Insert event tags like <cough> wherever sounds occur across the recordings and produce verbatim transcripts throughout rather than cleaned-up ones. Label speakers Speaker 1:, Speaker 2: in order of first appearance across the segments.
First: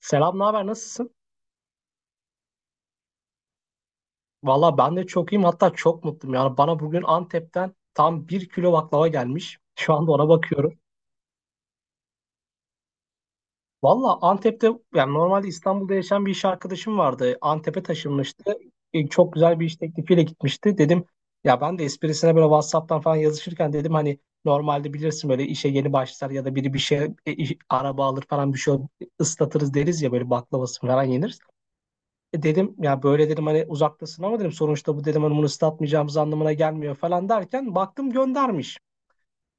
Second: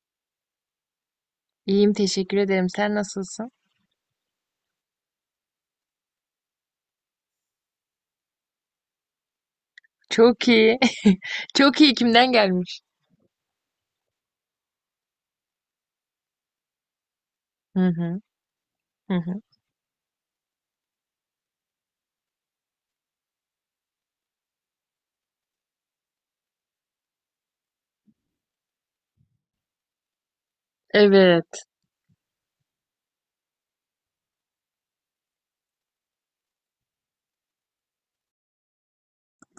Speaker 1: Selam, ne haber? Nasılsın?
Speaker 2: İyiyim, teşekkür ederim. Sen nasılsın?
Speaker 1: Valla ben de çok iyiyim. Hatta çok mutluyum. Yani bana bugün Antep'ten tam bir kilo baklava gelmiş. <laughs> Şu anda ona
Speaker 2: Çok iyi.
Speaker 1: bakıyorum.
Speaker 2: <laughs> Çok iyi, kimden gelmiş?
Speaker 1: Valla Antep'te yani normalde İstanbul'da yaşayan bir iş arkadaşım vardı.
Speaker 2: Hı
Speaker 1: Antep'e
Speaker 2: hı.
Speaker 1: taşınmıştı. E,
Speaker 2: Hı
Speaker 1: çok
Speaker 2: hı.
Speaker 1: güzel bir iş teklifiyle gitmişti. Dedim ya, ben de esprisine böyle WhatsApp'tan falan yazışırken dedim hani normalde bilirsin böyle işe yeni başlar ya da biri bir şey e, iş- araba alır falan bir şey, ıslatırız deriz ya, böyle baklavası falan yenir.
Speaker 2: Evet.
Speaker 1: E dedim ya, böyle dedim hani uzaktasın ama, dedim sonuçta bu, dedim hani bunu ıslatmayacağımız anlamına gelmiyor falan derken baktım göndermiş.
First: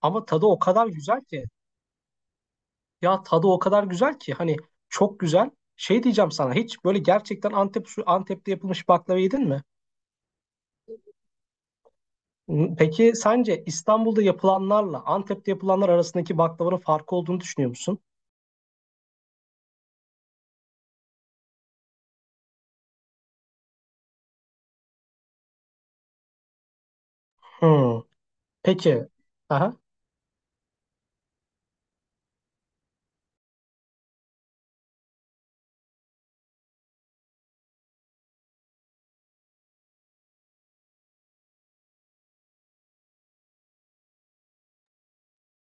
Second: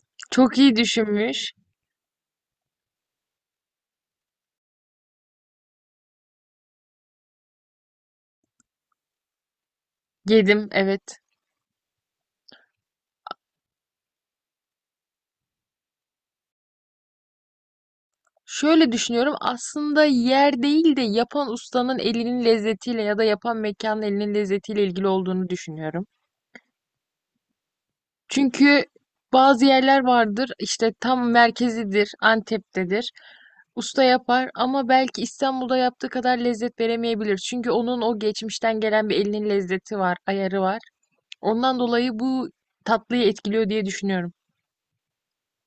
Speaker 1: Ama tadı
Speaker 2: Çok
Speaker 1: o
Speaker 2: iyi
Speaker 1: kadar güzel ki,
Speaker 2: düşünmüş.
Speaker 1: ya tadı o kadar güzel ki hani, çok güzel. Şey diyeceğim, sana hiç böyle gerçekten Antep usulü- Antep'te yapılmış baklava yedin mi?
Speaker 2: Yedim, evet.
Speaker 1: N- Peki sence İstanbul'da yapılanlarla Antep'te yapılanlar arasındaki baklavanın farkı olduğunu düşünüyor musun?
Speaker 2: Şöyle düşünüyorum, aslında yer değil de yapan ustanın elinin lezzetiyle ya da yapan mekanın elinin lezzetiyle ilgili olduğunu düşünüyorum.
Speaker 1: Hmm.
Speaker 2: Çünkü
Speaker 1: Peki.
Speaker 2: bazı
Speaker 1: Aha.
Speaker 2: yerler vardır, işte tam merkezidir, Antep'tedir. Usta yapar ama belki İstanbul'da yaptığı kadar lezzet veremeyebilir. Çünkü onun o geçmişten gelen bir elinin lezzeti var, ayarı var. Ondan dolayı bu tatlıyı etkiliyor diye düşünüyorum.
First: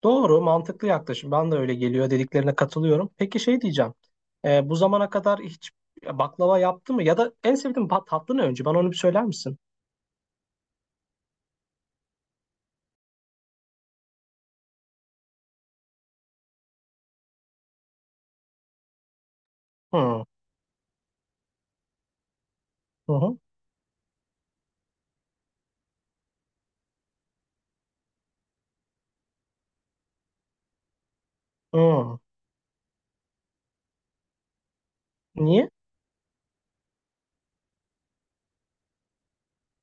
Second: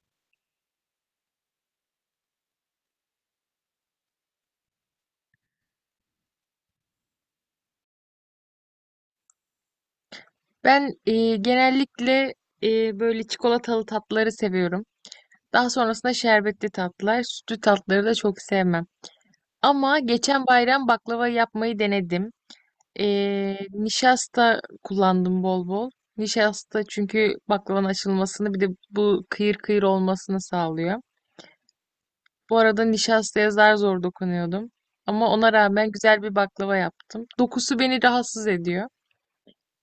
Speaker 1: Doğru, mantıklı yaklaşım. Ben de öyle geliyor dediklerine katılıyorum. Peki şey diyeceğim. Ee, bu zamana kadar hiç baklava yaptı mı? Ya da en sevdiğin pa- tatlı ne önce? Bana onu bir söyler misin?
Speaker 2: Ben e, genellikle e, böyle çikolatalı tatlıları seviyorum. Daha sonrasında şerbetli tatlılar, sütlü tatlıları da çok sevmem. Ama
Speaker 1: Hı,
Speaker 2: geçen bayram baklava yapmayı denedim.
Speaker 1: hı, hı.
Speaker 2: Ee, nişasta kullandım bol bol. Nişasta çünkü baklavanın açılmasını bir de bu kıyır kıyır olmasını sağlıyor.
Speaker 1: Hı.
Speaker 2: Bu arada nişastaya zar zor dokunuyordum. Ama ona
Speaker 1: Niye?
Speaker 2: rağmen güzel bir baklava yaptım. Dokusu beni rahatsız ediyor.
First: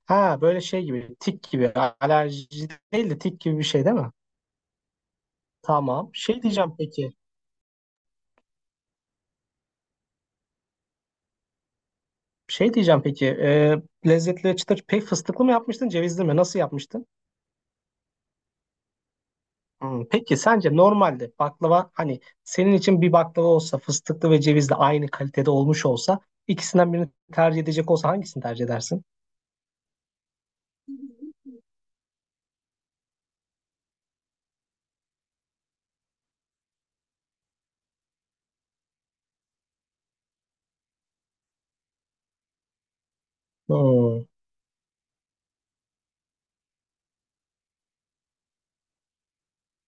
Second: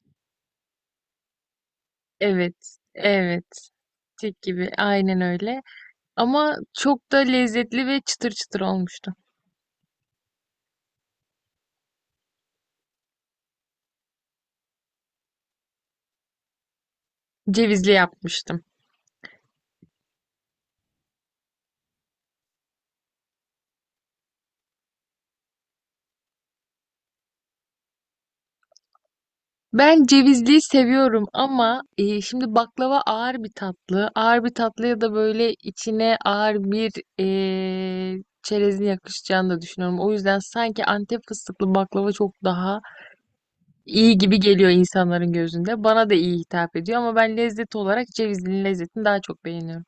Speaker 1: Ha böyle şey gibi, tik gibi. Alerji
Speaker 2: Evet,
Speaker 1: değil de tik
Speaker 2: evet,
Speaker 1: gibi bir şey değil mi?
Speaker 2: tek gibi, aynen öyle.
Speaker 1: Tamam. Şey
Speaker 2: Ama
Speaker 1: diyeceğim
Speaker 2: çok
Speaker 1: peki.
Speaker 2: da lezzetli ve çıtır çıtır olmuştu.
Speaker 1: Şey diyeceğim peki. Ee, Lezzetli çıtır pek fıstıklı mı yapmıştın, cevizli mi? Nasıl yapmıştın?
Speaker 2: Cevizli yapmıştım.
Speaker 1: Hmm. Peki sence normalde baklava hani senin için bir baklava olsa, fıstıklı ve cevizli aynı kalitede olmuş olsa, ikisinden birini tercih edecek olsa hangisini tercih edersin?
Speaker 2: Ben cevizliyi seviyorum ama e, şimdi baklava ağır bir tatlı. Ağır bir tatlıya da böyle içine ağır bir e, çerezin yakışacağını da düşünüyorum. O yüzden sanki Antep fıstıklı baklava çok daha iyi
Speaker 1: Hmm.
Speaker 2: gibi geliyor insanların gözünde. Bana da iyi hitap ediyor ama ben lezzet olarak cevizlinin lezzetini daha çok beğeniyorum.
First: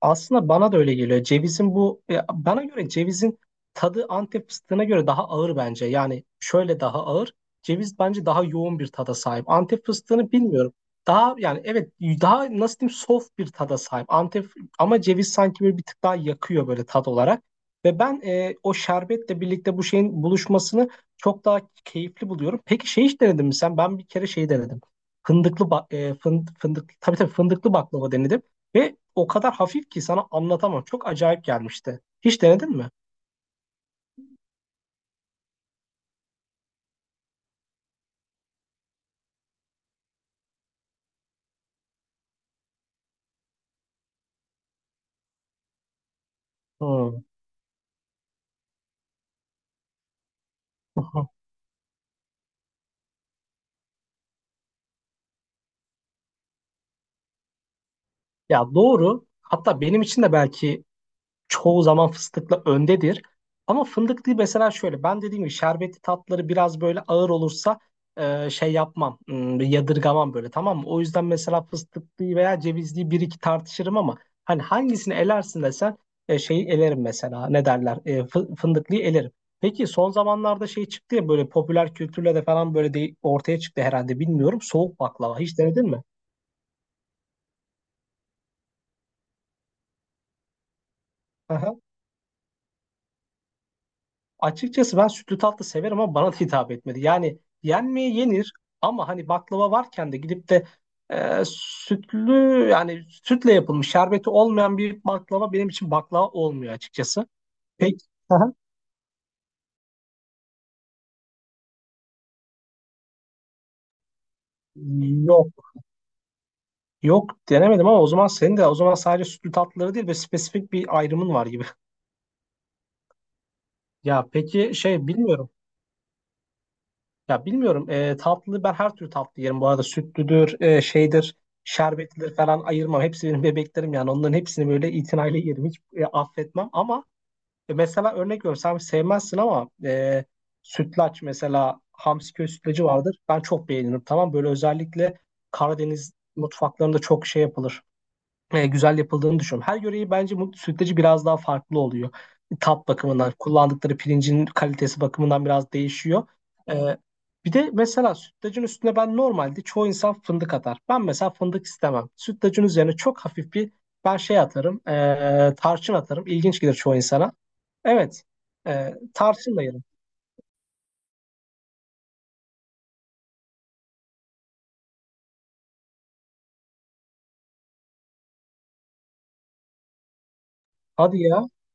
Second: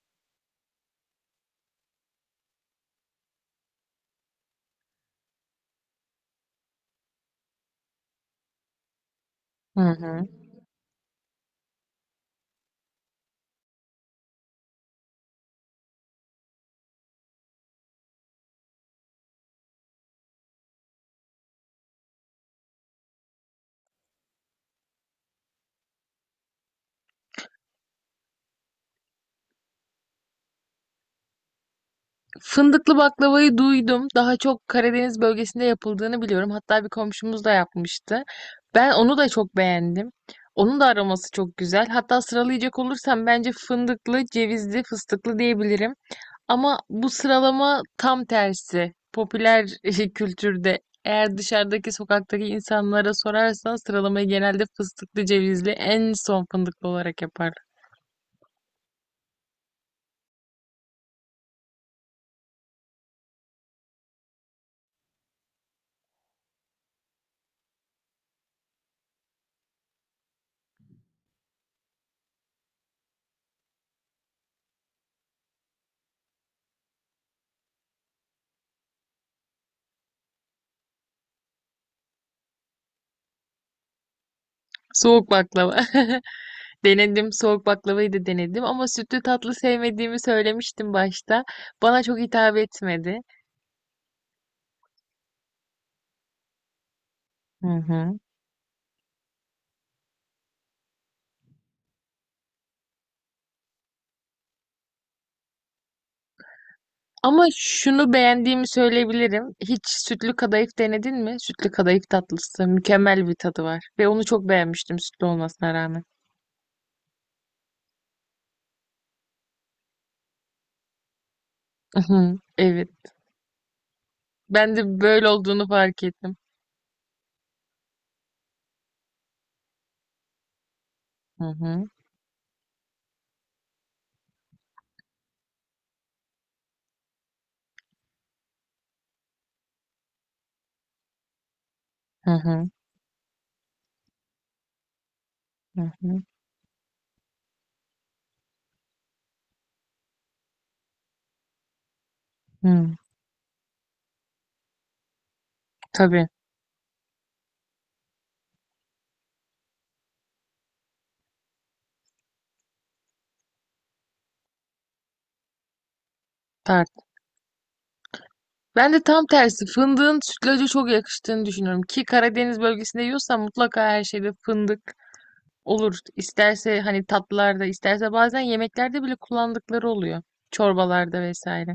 Speaker 1: Aslında bana da öyle geliyor. Cevizin bu ya, bana göre cevizin tadı Antep fıstığına göre daha ağır bence. Yani şöyle daha ağır. Ceviz bence daha yoğun bir tada sahip.
Speaker 2: Hı
Speaker 1: Antep
Speaker 2: hı.
Speaker 1: fıstığını bilmiyorum. Daha, yani evet, daha nasıl diyeyim, soft bir tada sahip. Antep ama, ceviz sanki böyle bir tık daha yakıyor, böyle tat olarak. Ve ben e, o şerbetle birlikte bu şeyin buluşmasını çok daha keyifli buluyorum. Peki şey, hiç denedin mi sen? Ben bir kere şey denedim. Fındıklı ba- e, fın- fındık, tabii tabii, fındıklı baklava denedim. Ve o kadar hafif ki sana anlatamam. Çok acayip gelmişti. Hiç denedin mi?
Speaker 2: Fındıklı baklavayı duydum. Daha çok Karadeniz bölgesinde yapıldığını biliyorum. Hatta bir komşumuz da yapmıştı. Ben onu da çok beğendim. Onun da aroması çok güzel. Hatta sıralayacak olursam bence fındıklı, cevizli, fıstıklı diyebilirim. Ama bu
Speaker 1: Hmm.
Speaker 2: sıralama tam tersi. Popüler <laughs> kültürde eğer
Speaker 1: <laughs>
Speaker 2: dışarıdaki sokaktaki insanlara sorarsan sıralamayı genelde fıstıklı, cevizli, en son fındıklı olarak yapar.
Speaker 1: Ya doğru. Hatta benim için de belki çoğu zaman fıstıkla öndedir. Ama fındıklı mesela, şöyle ben dediğim gibi şerbetli tatları biraz böyle ağır olursa, e, şey yapmam, hmm, yadırgamam böyle, tamam mı? O yüzden mesela fıstıklıyı veya cevizliyi bir iki tartışırım ama, hani hangisini elersin desen, e, şeyi elerim mesela, ne derler, e, fı- fındıklıyı elerim. Peki son zamanlarda şey çıktı ya, böyle popüler kültürle de falan böyle de ortaya çıktı herhalde, bilmiyorum, soğuk
Speaker 2: Soğuk
Speaker 1: baklava hiç
Speaker 2: baklava.
Speaker 1: denedin mi?
Speaker 2: <laughs> Denedim, soğuk baklavayı da denedim ama sütlü tatlı sevmediğimi söylemiştim başta.
Speaker 1: Aha.
Speaker 2: Bana çok hitap etmedi.
Speaker 1: Açıkçası ben sütlü tatlı severim ama bana da hitap etmedi. Yani
Speaker 2: Hı
Speaker 1: yenmeye
Speaker 2: hı.
Speaker 1: yenir ama hani baklava varken de gidip de e, sütlü, yani sütle yapılmış şerbeti olmayan bir baklava benim için baklava olmuyor açıkçası.
Speaker 2: Ama
Speaker 1: Peki.
Speaker 2: şunu
Speaker 1: Aha.
Speaker 2: beğendiğimi söyleyebilirim. Hiç sütlü kadayıf denedin mi? Sütlü kadayıf tatlısı mükemmel bir tadı var ve onu çok beğenmiştim sütlü
Speaker 1: Yok.
Speaker 2: olmasına rağmen.
Speaker 1: Yok, denemedim, ama o zaman senin de o zaman sadece sütlü tatlıları değil ve spesifik bir ayrımın var gibi. <laughs>
Speaker 2: Hı hı. Evet.
Speaker 1: Ya peki
Speaker 2: Ben de
Speaker 1: şey,
Speaker 2: böyle
Speaker 1: bilmiyorum.
Speaker 2: olduğunu fark ettim.
Speaker 1: Ya bilmiyorum. E, tatlı ben her türlü tatlı yerim bu arada. Sütlüdür, e, şeydir,
Speaker 2: Hı hı.
Speaker 1: şerbetlidir falan, ayırmam. Hepsi benim bebeklerim yani. Onların hepsini böyle itinayla yerim. Hiç e, affetmem ama, e, mesela örnek veriyorum. Sen sevmezsin ama, e, sütlaç mesela,
Speaker 2: Hı
Speaker 1: Hamsi köy
Speaker 2: hı.
Speaker 1: sütlacı vardır. Ben çok beğenirim. Tamam, böyle özellikle
Speaker 2: Hı
Speaker 1: Karadeniz
Speaker 2: hı.
Speaker 1: mutfaklarında çok şey yapılır, e, güzel yapıldığını düşünüyorum. Her yöreyi bence bu sütlacı biraz daha farklı oluyor. Tat
Speaker 2: Hı.
Speaker 1: bakımından, kullandıkları pirincin kalitesi bakımından biraz
Speaker 2: Tabii.
Speaker 1: değişiyor. E, Bir de mesela sütlacın üstüne, ben normalde, çoğu insan fındık atar. Ben mesela fındık istemem. Sütlacın üzerine çok hafif bir, ben şey atarım, e, tarçın atarım. İlginç gelir
Speaker 2: Tart.
Speaker 1: çoğu insana. Evet,
Speaker 2: Ben
Speaker 1: e,
Speaker 2: de tam
Speaker 1: tarçınla
Speaker 2: tersi
Speaker 1: yerim.
Speaker 2: fındığın sütlaca çok yakıştığını düşünüyorum ki Karadeniz bölgesinde yiyorsan mutlaka her şeyde fındık olur. İsterse hani tatlılarda, isterse bazen yemeklerde bile kullandıkları oluyor. Çorbalarda
Speaker 1: Hadi ya,
Speaker 2: vesaire.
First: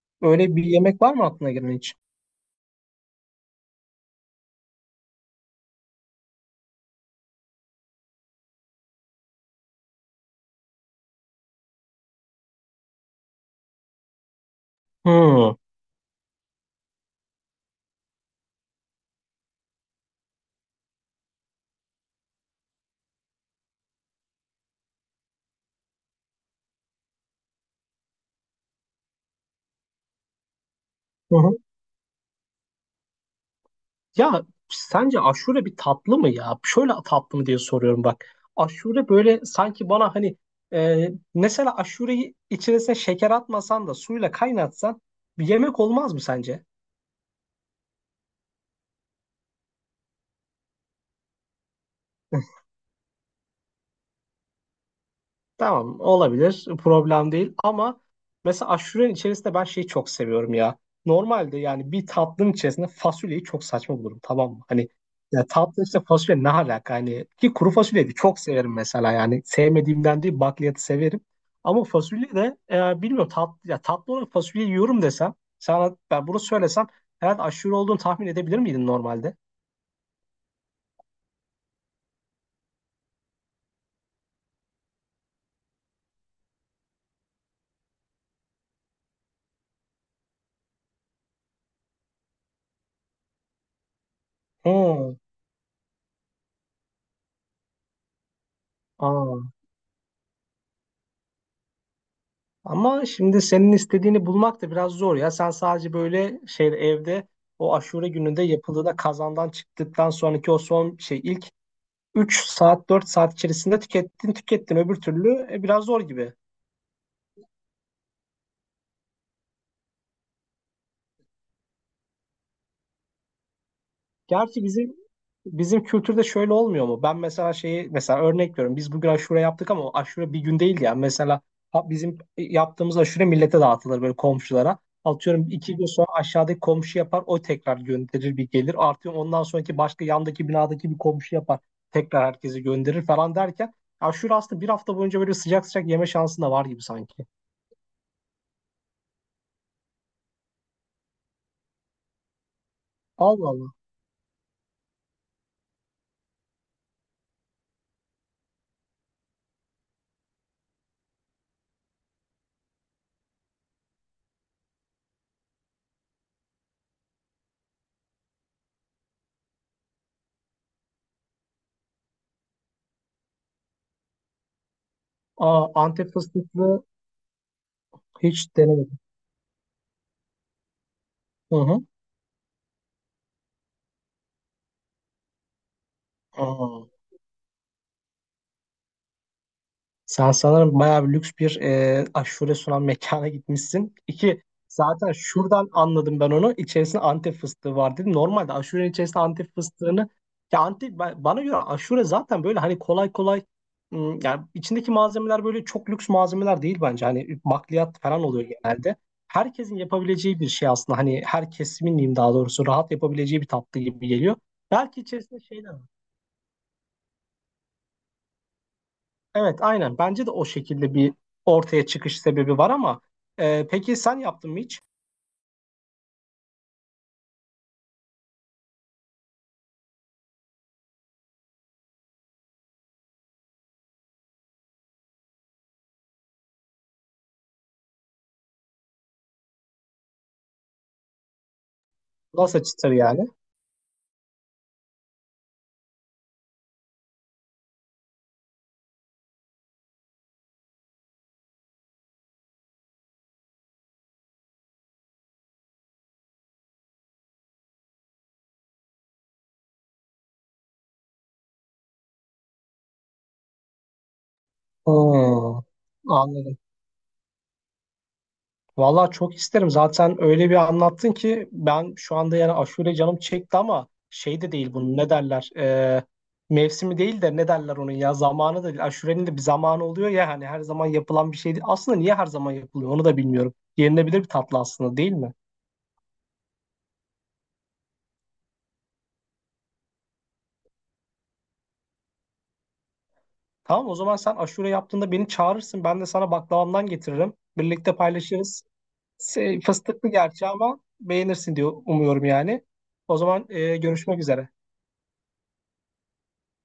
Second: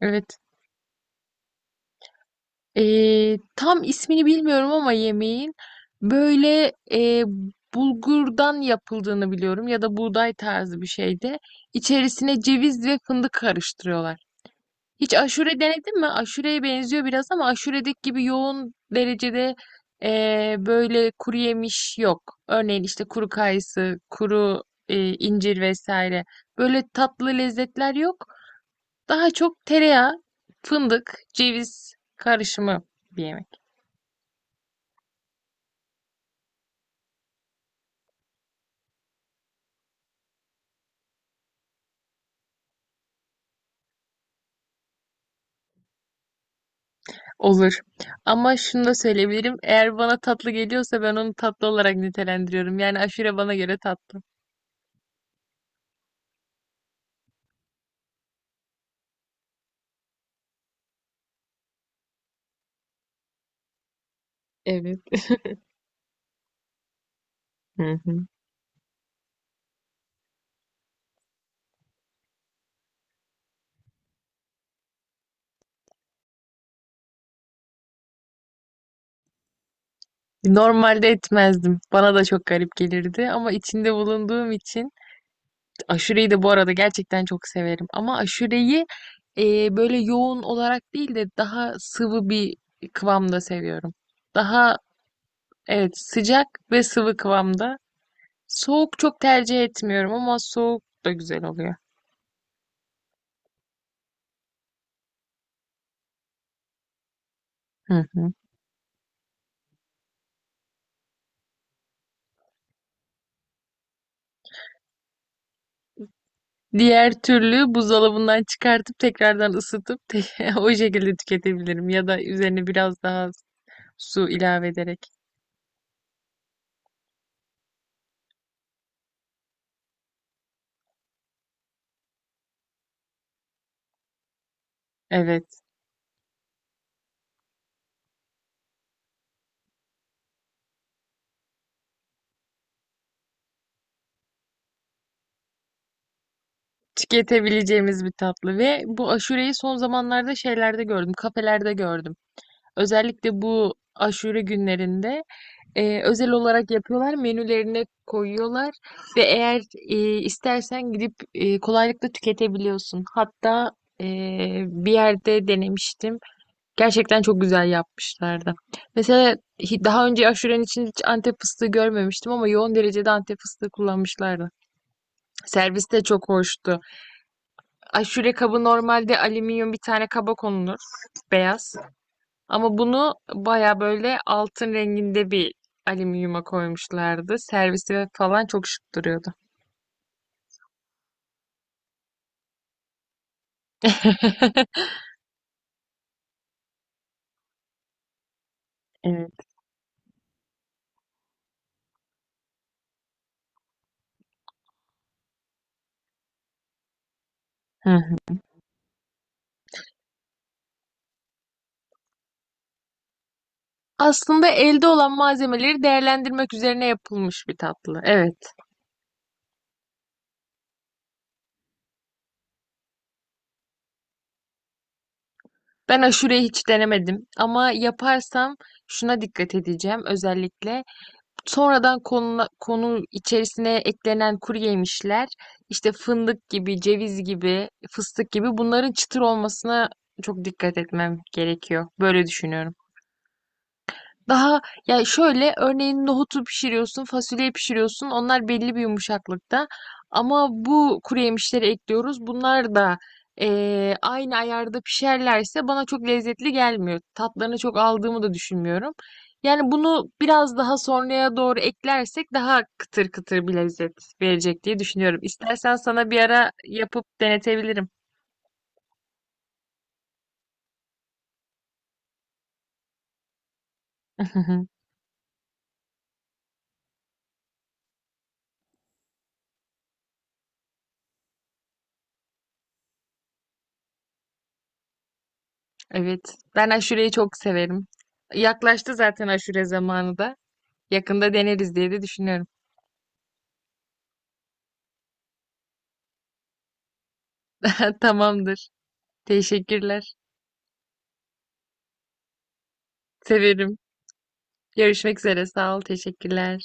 Speaker 2: Evet.
Speaker 1: öyle bir yemek var mı aklına gelen hiç?
Speaker 2: Ee, tam ismini bilmiyorum ama yemeğin böyle e, bulgurdan yapıldığını biliyorum ya da buğday tarzı bir şeyde. İçerisine ceviz ve fındık karıştırıyorlar.
Speaker 1: Hmm.
Speaker 2: Hiç
Speaker 1: Hı
Speaker 2: aşure denedin mi? Aşureye benziyor biraz ama aşuredeki gibi yoğun derecede eee, böyle kuru yemiş yok. Örneğin işte kuru kayısı, kuru e, incir vesaire. Böyle tatlı lezzetler yok. Daha çok tereyağı, fındık,
Speaker 1: hı.
Speaker 2: ceviz karışımı bir yemek
Speaker 1: Ya sence aşure bir tatlı mı ya? Şöyle tatlı mı diye soruyorum bak. Aşure böyle sanki bana hani, e, mesela aşureyi içerisine şeker atmasan da suyla kaynatsan bir yemek olmaz mı sence?
Speaker 2: olur. Ama şunu da söyleyebilirim. Eğer bana tatlı geliyorsa ben onu tatlı olarak
Speaker 1: <laughs>
Speaker 2: nitelendiriyorum. Yani aşure bana göre tatlı.
Speaker 1: Tamam, olabilir. Problem değil ama mesela aşurenin içerisinde ben şeyi çok seviyorum ya. Normalde yani bir tatlının içerisinde fasulyeyi çok saçma bulurum, tamam mı? Hani
Speaker 2: Evet.
Speaker 1: ya, tatlı işte fasulye ne alaka? Hani ki kuru
Speaker 2: Hı
Speaker 1: fasulyeyi de
Speaker 2: hı.
Speaker 1: çok severim mesela yani. Sevmediğimden değil, bakliyatı severim. Ama fasulye de, e, bilmiyorum tatlı, ya tatlı olarak fasulye yiyorum desem, sana ben bunu söylesem, herhalde aşure olduğunu tahmin edebilir miydin normalde?
Speaker 2: Normalde etmezdim. Bana da çok garip gelirdi ama içinde bulunduğum için aşureyi de bu arada gerçekten çok severim. Ama aşureyi e, böyle yoğun olarak değil de daha sıvı bir kıvamda seviyorum. Daha
Speaker 1: Hmm.
Speaker 2: evet, sıcak ve sıvı kıvamda. Soğuk çok
Speaker 1: Aa.
Speaker 2: tercih etmiyorum ama soğuk da güzel oluyor.
Speaker 1: Ama şimdi senin istediğini bulmak da biraz zor ya. Sen sadece böyle şey evde, o
Speaker 2: Hı
Speaker 1: aşure
Speaker 2: hı.
Speaker 1: gününde yapıldığında kazandan çıktıktan sonraki o son şey, ilk üç saat dört saat içerisinde tükettin tükettin öbür türlü e, biraz zor gibi.
Speaker 2: Diğer türlü buzdolabından çıkartıp tekrardan ısıtıp <laughs> o şekilde tüketebilirim ya da üzerine biraz daha su
Speaker 1: Gerçi
Speaker 2: ilave
Speaker 1: bizim
Speaker 2: ederek.
Speaker 1: Bizim kültürde şöyle olmuyor mu? Ben mesela şeyi, mesela örnek veriyorum. Biz bugün aşure yaptık ama o aşure bir gün değil yani. Mesela ha- bizim yaptığımız aşure millete dağıtılır, böyle komşulara. Atıyorum
Speaker 2: Evet.
Speaker 1: iki gün sonra aşağıdaki komşu yapar. O tekrar gönderir, bir gelir. Artıyor, ondan sonraki başka yandaki binadaki bir komşu yapar. Tekrar herkese gönderir falan derken. Aşure aslında bir hafta boyunca böyle sıcak sıcak yeme şansın da var gibi sanki.
Speaker 2: Tüketebileceğimiz bir tatlı ve bu aşureyi son zamanlarda şeylerde gördüm, kafelerde gördüm. Özellikle
Speaker 1: Allah Allah.
Speaker 2: bu aşure günlerinde e, özel olarak yapıyorlar, menülerine koyuyorlar ve eğer e, istersen gidip e, kolaylıkla tüketebiliyorsun. Hatta e, bir yerde denemiştim. Gerçekten çok güzel yapmışlardı. Mesela hi- daha önce aşurenin için hiç Antep fıstığı görmemiştim ama yoğun derecede Antep fıstığı kullanmışlardı.
Speaker 1: Aa,
Speaker 2: Servis de
Speaker 1: Antep
Speaker 2: çok hoştu.
Speaker 1: fıstıklı
Speaker 2: Aşure
Speaker 1: hiç
Speaker 2: kabı
Speaker 1: denemedim.
Speaker 2: normalde alüminyum bir tane kaba konulur,
Speaker 1: Hı
Speaker 2: beyaz.
Speaker 1: hı.
Speaker 2: Ama bunu baya böyle altın renginde bir alüminyuma
Speaker 1: Aa.
Speaker 2: koymuşlardı. Servisi falan çok şık duruyordu.
Speaker 1: Sen sanırım bayağı bir lüks bir e, aşure sunan mekana gitmişsin. İki,
Speaker 2: <laughs>
Speaker 1: zaten şuradan anladım ben onu. İçerisinde Antep fıstığı var dedim. Normalde aşurenin içerisinde
Speaker 2: Evet.
Speaker 1: Antep fıstığını, ya Antep ba- bana göre aşure zaten böyle hani kolay kolay, ım, yani içindeki malzemeler böyle çok lüks malzemeler değil bence. Hani
Speaker 2: Hı
Speaker 1: bakliyat
Speaker 2: hı.
Speaker 1: falan oluyor genelde. Herkesin yapabileceği bir şey aslında. Hani her kesimin diyeyim, daha doğrusu rahat yapabileceği bir tatlı gibi geliyor.
Speaker 2: Aslında elde
Speaker 1: Belki
Speaker 2: olan
Speaker 1: içerisinde şeyler var.
Speaker 2: malzemeleri değerlendirmek üzerine yapılmış bir tatlı. Evet.
Speaker 1: Evet, aynen. Bence de o şekilde bir ortaya çıkış sebebi var ama, e, peki sen yaptın mı hiç?
Speaker 2: Ben aşureyi hiç denemedim ama yaparsam şuna dikkat edeceğim özellikle. Sonradan konu, konu içerisine eklenen kuru yemişler, işte fındık gibi, ceviz gibi, fıstık gibi bunların çıtır olmasına çok dikkat etmem gerekiyor. Böyle
Speaker 1: Nasıl
Speaker 2: düşünüyorum.
Speaker 1: çıtır yani?
Speaker 2: Daha ya şöyle, örneğin nohutu pişiriyorsun, fasulyeyi pişiriyorsun. Onlar belli bir yumuşaklıkta. Ama bu kuru yemişleri ekliyoruz. Bunlar da eee, aynı ayarda pişerlerse bana çok lezzetli gelmiyor. Tatlarını çok aldığımı da düşünmüyorum. Yani bunu biraz daha sonraya doğru eklersek daha kıtır kıtır bir lezzet verecek diye düşünüyorum.
Speaker 1: Hmm,
Speaker 2: İstersen sana bir ara
Speaker 1: anladım.
Speaker 2: yapıp denetebilirim.
Speaker 1: Vallahi çok isterim. Zaten öyle bir anlattın ki ben şu anda, yani aşure canım çekti ama şey de değil
Speaker 2: <laughs>
Speaker 1: bunun, ne derler? E, mevsimi değil de ne derler onun, ya zamanı da değil. Aşurenin de bir zamanı oluyor ya hani, her zaman yapılan bir şey değil. Aslında niye her zaman yapılıyor onu da bilmiyorum. Yenilebilir bir tatlı aslında değil mi?
Speaker 2: Evet, ben aşureyi çok severim. Yaklaştı zaten aşure zamanı da. Yakında deneriz diye de düşünüyorum.
Speaker 1: Tamam, o zaman sen aşure yaptığında beni çağırırsın. Ben de sana baklavamdan getiririm. Birlikte
Speaker 2: <laughs>
Speaker 1: paylaşırız.
Speaker 2: Tamamdır.
Speaker 1: Se- Fıstıklı
Speaker 2: Teşekkürler.
Speaker 1: gerçi ama beğenirsin diyor, umuyorum yani. O zaman e,
Speaker 2: Severim.
Speaker 1: görüşmek üzere.
Speaker 2: Görüşmek üzere. Sağ ol. Teşekkürler.